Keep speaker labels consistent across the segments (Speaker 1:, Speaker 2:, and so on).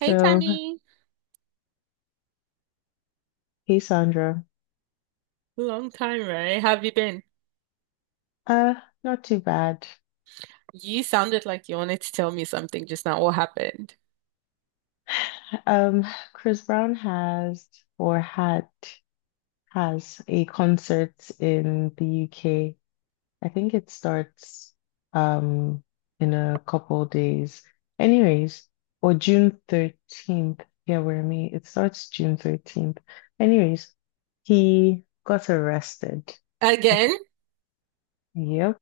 Speaker 1: Hey Tammy,
Speaker 2: hey Sandra.
Speaker 1: long time, right? have you been?
Speaker 2: Uh, not too bad.
Speaker 1: You sounded like you wanted to tell me something just now. What happened?
Speaker 2: Um, Chris Brown has or had has a concert in the UK. I think it starts um in a couple days. Anyways, or June 13th. Yeah, we're in May. It starts June 13th. Anyways, he got arrested. I
Speaker 1: Again?
Speaker 2: think, yep.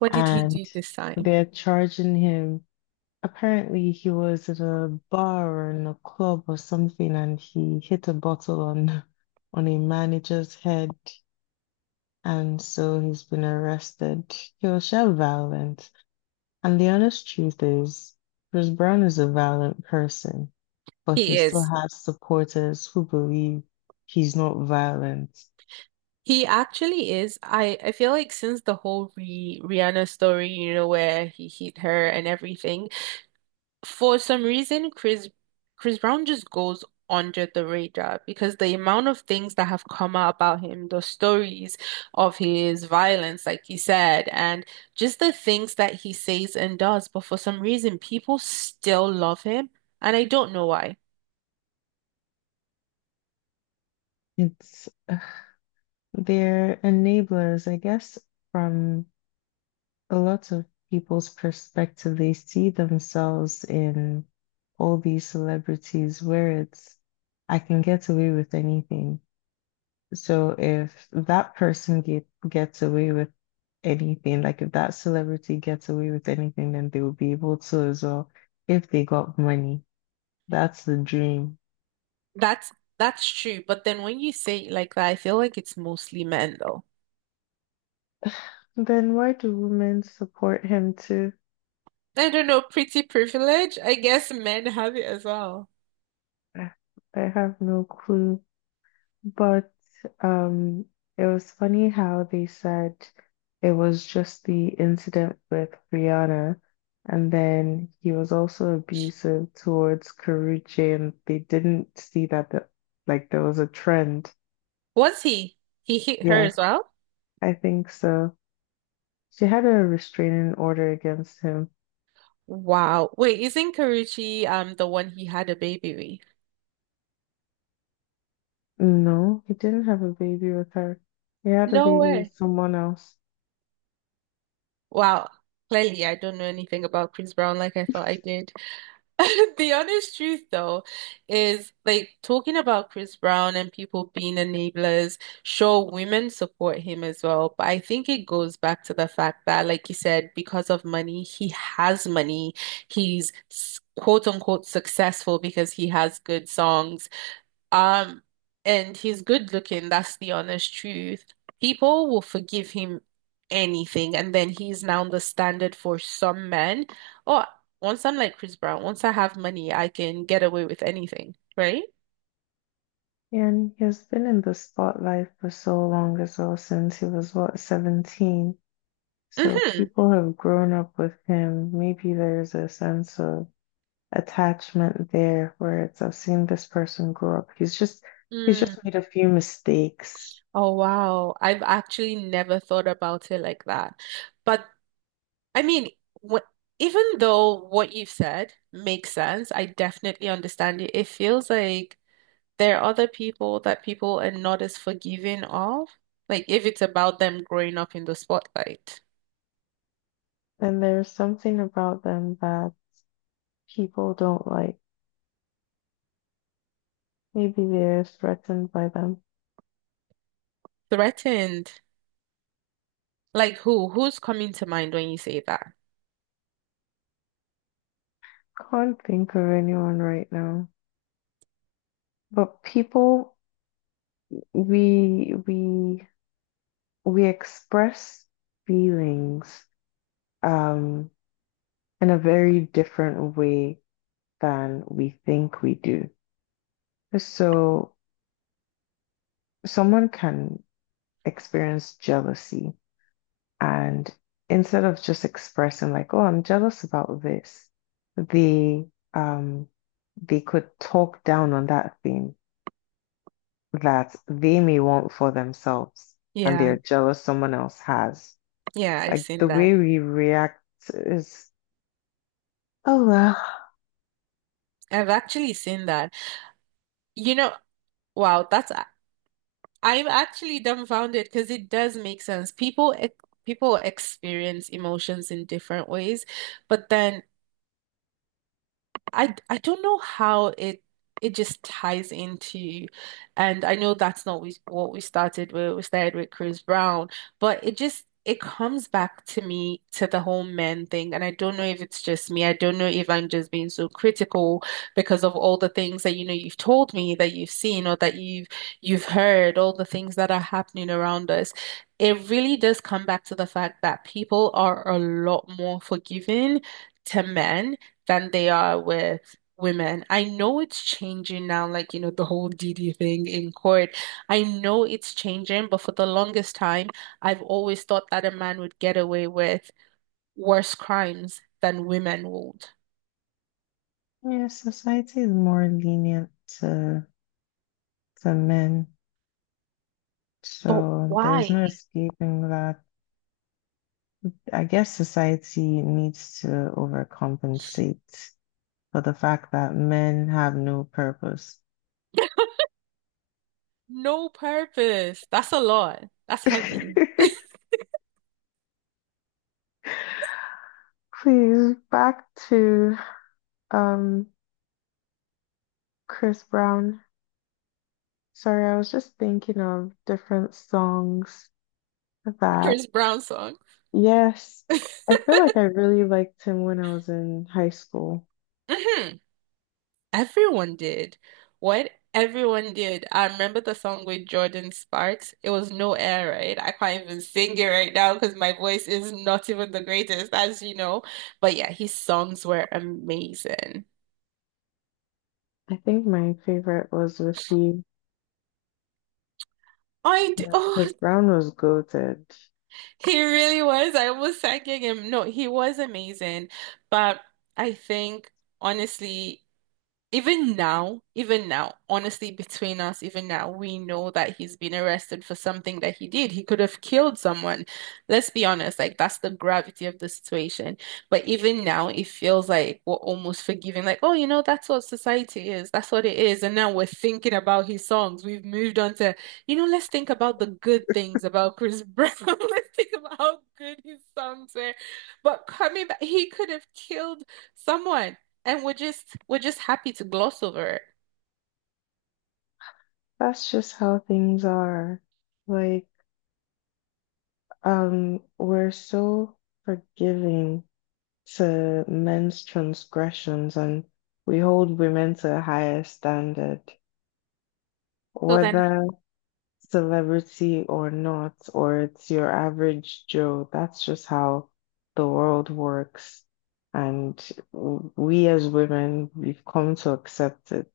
Speaker 1: What did he
Speaker 2: And
Speaker 1: do this time?
Speaker 2: they're charging him. Apparently, he was at a bar or in a club or something, and he hit a bottle on on a manager's head, and so he's been arrested. He was so violent, and the honest truth is, Chris Brown is a violent person, but he
Speaker 1: He
Speaker 2: still
Speaker 1: is.
Speaker 2: has supporters who believe he's not violent.
Speaker 1: He actually is. I feel like since the whole Rihanna story, where he hit her and everything, for some reason, Chris Brown just goes under the radar because the amount of things that have come out about him, the stories of his violence, like he said, and just the things that he says and does. But for some reason, people still love him, and I don't know why.
Speaker 2: It's they're enablers, I guess, from. A lot of people's perspective. They see themselves in all these celebrities where it's, I can get away with anything. So if gets away with anything, like if that celebrity gets away with anything, then they will be able to as well if they got money. That's the dream.
Speaker 1: That's that's true, but then when you say it like that, I feel like it's mostly men though.
Speaker 2: Then why do women support him too?
Speaker 1: I don't know, pretty privilege. I guess men have it as well.
Speaker 2: I I have no clue. But um, it was funny how they said it was just the incident with Rihanna, and then he was also abusive towards Karrueche, and they didn't see like there was a trend.
Speaker 1: Was he? He hit her
Speaker 2: Yeah,
Speaker 1: as well?
Speaker 2: I think so. She had a restraining order against him.
Speaker 1: Wow. Wait, isn't Karuchi the one he had a baby
Speaker 2: No, he didn't have a baby with her. He had
Speaker 1: with?
Speaker 2: a
Speaker 1: No
Speaker 2: baby
Speaker 1: way.
Speaker 2: with someone else.
Speaker 1: Wow. Clearly, I don't know anything about Chris Brown like I thought I did. The honest truth, though, is like, talking about Chris Brown and people being enablers, sure, women support him as well. But I think it goes back to the fact that, like you said, because of money, he has money. He's quote unquote successful because he has good songs. Um, and he's good looking, that's the honest truth. People will forgive him anything, and then he's now the standard for some men. Oh, once I'm like Chris Brown, once I have money, I can get away with anything, right?
Speaker 2: And he has been in the spotlight for so long as well, since he was, what, 17? So
Speaker 1: Hmm.
Speaker 2: people have grown up with him. Maybe there's a sense of attachment there where it's I've seen this person grow up. He's
Speaker 1: Mm.
Speaker 2: just made a few mistakes.
Speaker 1: Oh, wow. I've actually never thought about it like that. But I mean, what, even though what you've said makes sense, I definitely understand it. It feels like there are other people that people are not as forgiving of, like if it's about them growing up in the spotlight.
Speaker 2: And there's something about them that people don't like. Maybe they're threatened by them.
Speaker 1: Threatened. Like who? Who's coming to mind when you say that?
Speaker 2: Can't think of anyone right now. But people we we we express feelings um in a very different way than we think we do. So someone can experience jealousy, and instead of just expressing like, oh, I'm jealous about this, they um they could talk down on that thing that they may want for themselves and
Speaker 1: Yeah,
Speaker 2: they're jealous someone else has.
Speaker 1: yeah, I've
Speaker 2: Like
Speaker 1: seen
Speaker 2: the
Speaker 1: that.
Speaker 2: way we react is, oh well,
Speaker 1: I've actually seen that. You know, wow, that's I'm actually dumbfounded because it does make sense. People experience emotions in different ways, but then I don't know how it just ties into, and I know that's not what we started with. We started with Chris Brown, but it comes back to me, to the whole men thing, and I don't know if it's just me. I don't know if I'm just being so critical because of all the things that you've told me that you've seen, or that you've heard, all the things that are happening around us. It really does come back to the fact that people are a lot more forgiving to men than they are with women. I know it's changing now, like, the whole DD thing in court. I know it's changing, but for the longest time, I've always thought that a man would get away with worse crimes than women would.
Speaker 2: yeah, society is more lenient to to men.
Speaker 1: But
Speaker 2: So there's
Speaker 1: why?
Speaker 2: no escaping that. I guess society needs to overcompensate for the fact that men have no purpose.
Speaker 1: No purpose. That's a lot. That's heavy.
Speaker 2: Please, back to um Chris Brown. Sorry, I was just thinking of different songs that,
Speaker 1: Chris Brown song.
Speaker 2: yes, I feel like I really liked him when I was in high school.
Speaker 1: Mhm. Everyone did. What, everyone did. I remember the song with Jordan Sparks. It was No Air Raid. I can't even sing it right now because my voice is not even the greatest, as you know. But yeah, his songs were amazing.
Speaker 2: I think my favorite was With You.
Speaker 1: I d Oh,
Speaker 2: Chris Brown was goated.
Speaker 1: he really was. I was thanking him. No, he was amazing. But I think honestly, even now, even now, honestly, between us, even now, we know that he's been arrested for something that he did. He could have killed someone. Let's be honest, like, that's the gravity of the situation. But even now, it feels like we're almost forgiving, like, oh, that's what society is. That's what it is. And now we're thinking about his songs. We've moved on to, let's think about the good things about Chris Brown. Let's think about how good his songs were. But coming back, he could have killed someone. And we're just happy to gloss over it.
Speaker 2: That's just how things are. Like, we're so forgiving to men's transgressions, and we hold women to a higher standard,
Speaker 1: So then,
Speaker 2: whether celebrity or not, or it's your average Joe. That's just how the world works. And we as women, we've come to accept it.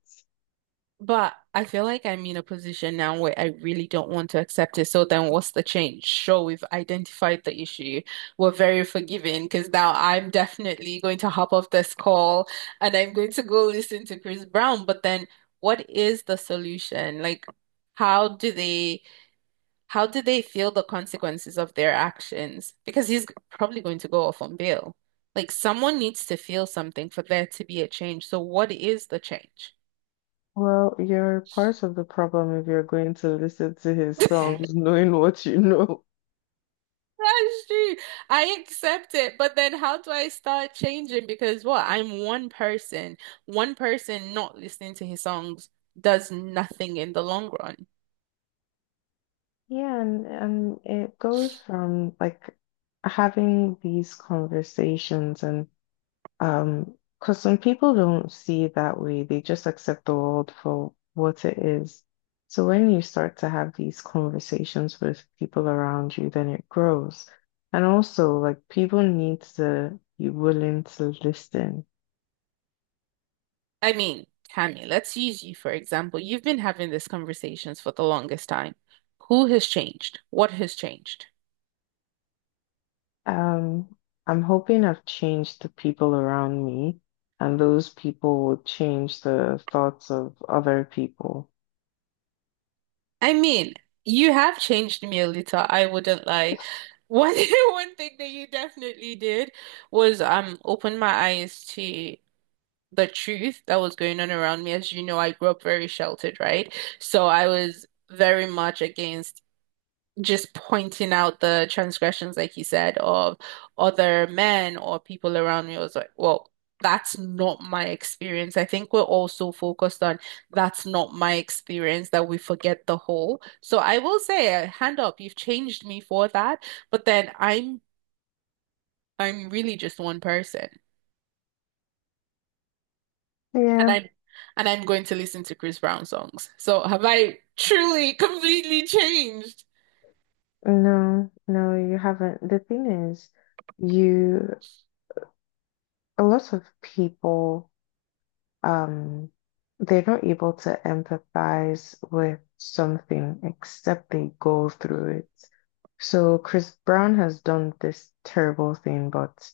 Speaker 1: but I feel like I'm in a position now where I really don't want to accept it. So then what's the change? Sure, we've identified the issue. We're very forgiving, because now I'm definitely going to hop off this call and I'm going to go listen to Chris Brown. But then what is the solution? Like, how do they How do they feel the consequences of their actions? Because he's probably going to go off on bail. Like, someone needs to feel something for there to be a change. So what is the change?
Speaker 2: Well, you're part of the problem if you're going to listen to his songs knowing what you know.
Speaker 1: That's true. I accept it, but then how do I start changing? Because what? I'm one person. One person not listening to his songs does nothing in the long run.
Speaker 2: Yeah, and it goes from like having these conversations and, because some people don't see it that way, they just accept the world for what it is. So when you start to have these conversations with people around you, then it grows. And also, like people need to be willing to listen.
Speaker 1: I mean, Tammy, let's use you for example. You've been having these conversations for the longest time. Who has changed? What has changed?
Speaker 2: Um, I'm hoping I've changed the people around me, and those people will change the thoughts of other people.
Speaker 1: I mean, you have changed me a little, I wouldn't lie. One one thing that you definitely did was open my eyes to the truth that was going on around me. As you know, I grew up very sheltered, right? So I was very much against just pointing out the transgressions, like you said, of other men or people around me. I was like, well, that's not my experience. I think we're all so focused on that's not my experience, that we forget the whole. So I will say, hand up, you've changed me for that. But then I'm really just one person. And
Speaker 2: Yeah,
Speaker 1: I'm and I'm going to listen to Chris Brown songs. So have I truly, completely changed?
Speaker 2: no, no, you haven't. The thing is, you, a lot of people, um, they're not able to empathize with something except they go through it. So Chris Brown has done this terrible thing, but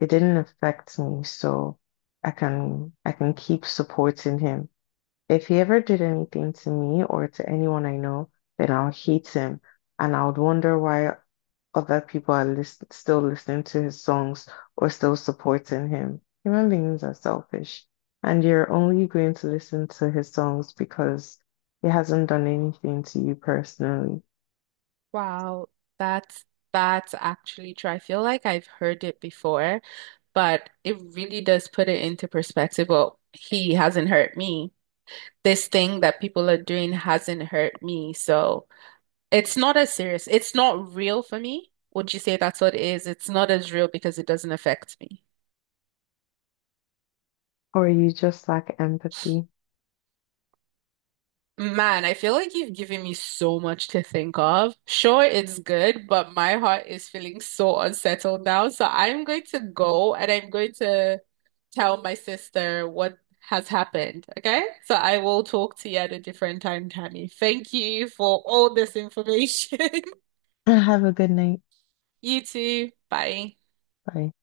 Speaker 2: it didn't affect me, so I can keep supporting him. If he ever did anything to me or to anyone I know, then I'll hate him, and I'll wonder why other people are lis still listening to his songs or still supporting him. Human beings are selfish, and you're only going to listen to his songs because he hasn't done anything to you personally,
Speaker 1: Wow, that's actually true. I feel like I've heard it before, but it really does put it into perspective. Well, he hasn't hurt me. This thing that people are doing hasn't hurt me. So it's not as serious. It's not real for me. Would you say that's what it is? It's not as real because it doesn't affect me.
Speaker 2: or you just lack empathy.
Speaker 1: Man, I feel like you've given me so much to think of. Sure, it's good, but my heart is feeling so unsettled now. So I'm going to go and I'm going to tell my sister what has happened. Okay. So I will talk to you at a different time, Tammy. Thank you for all this information.
Speaker 2: Have a good night.
Speaker 1: You too. Bye.
Speaker 2: Bye.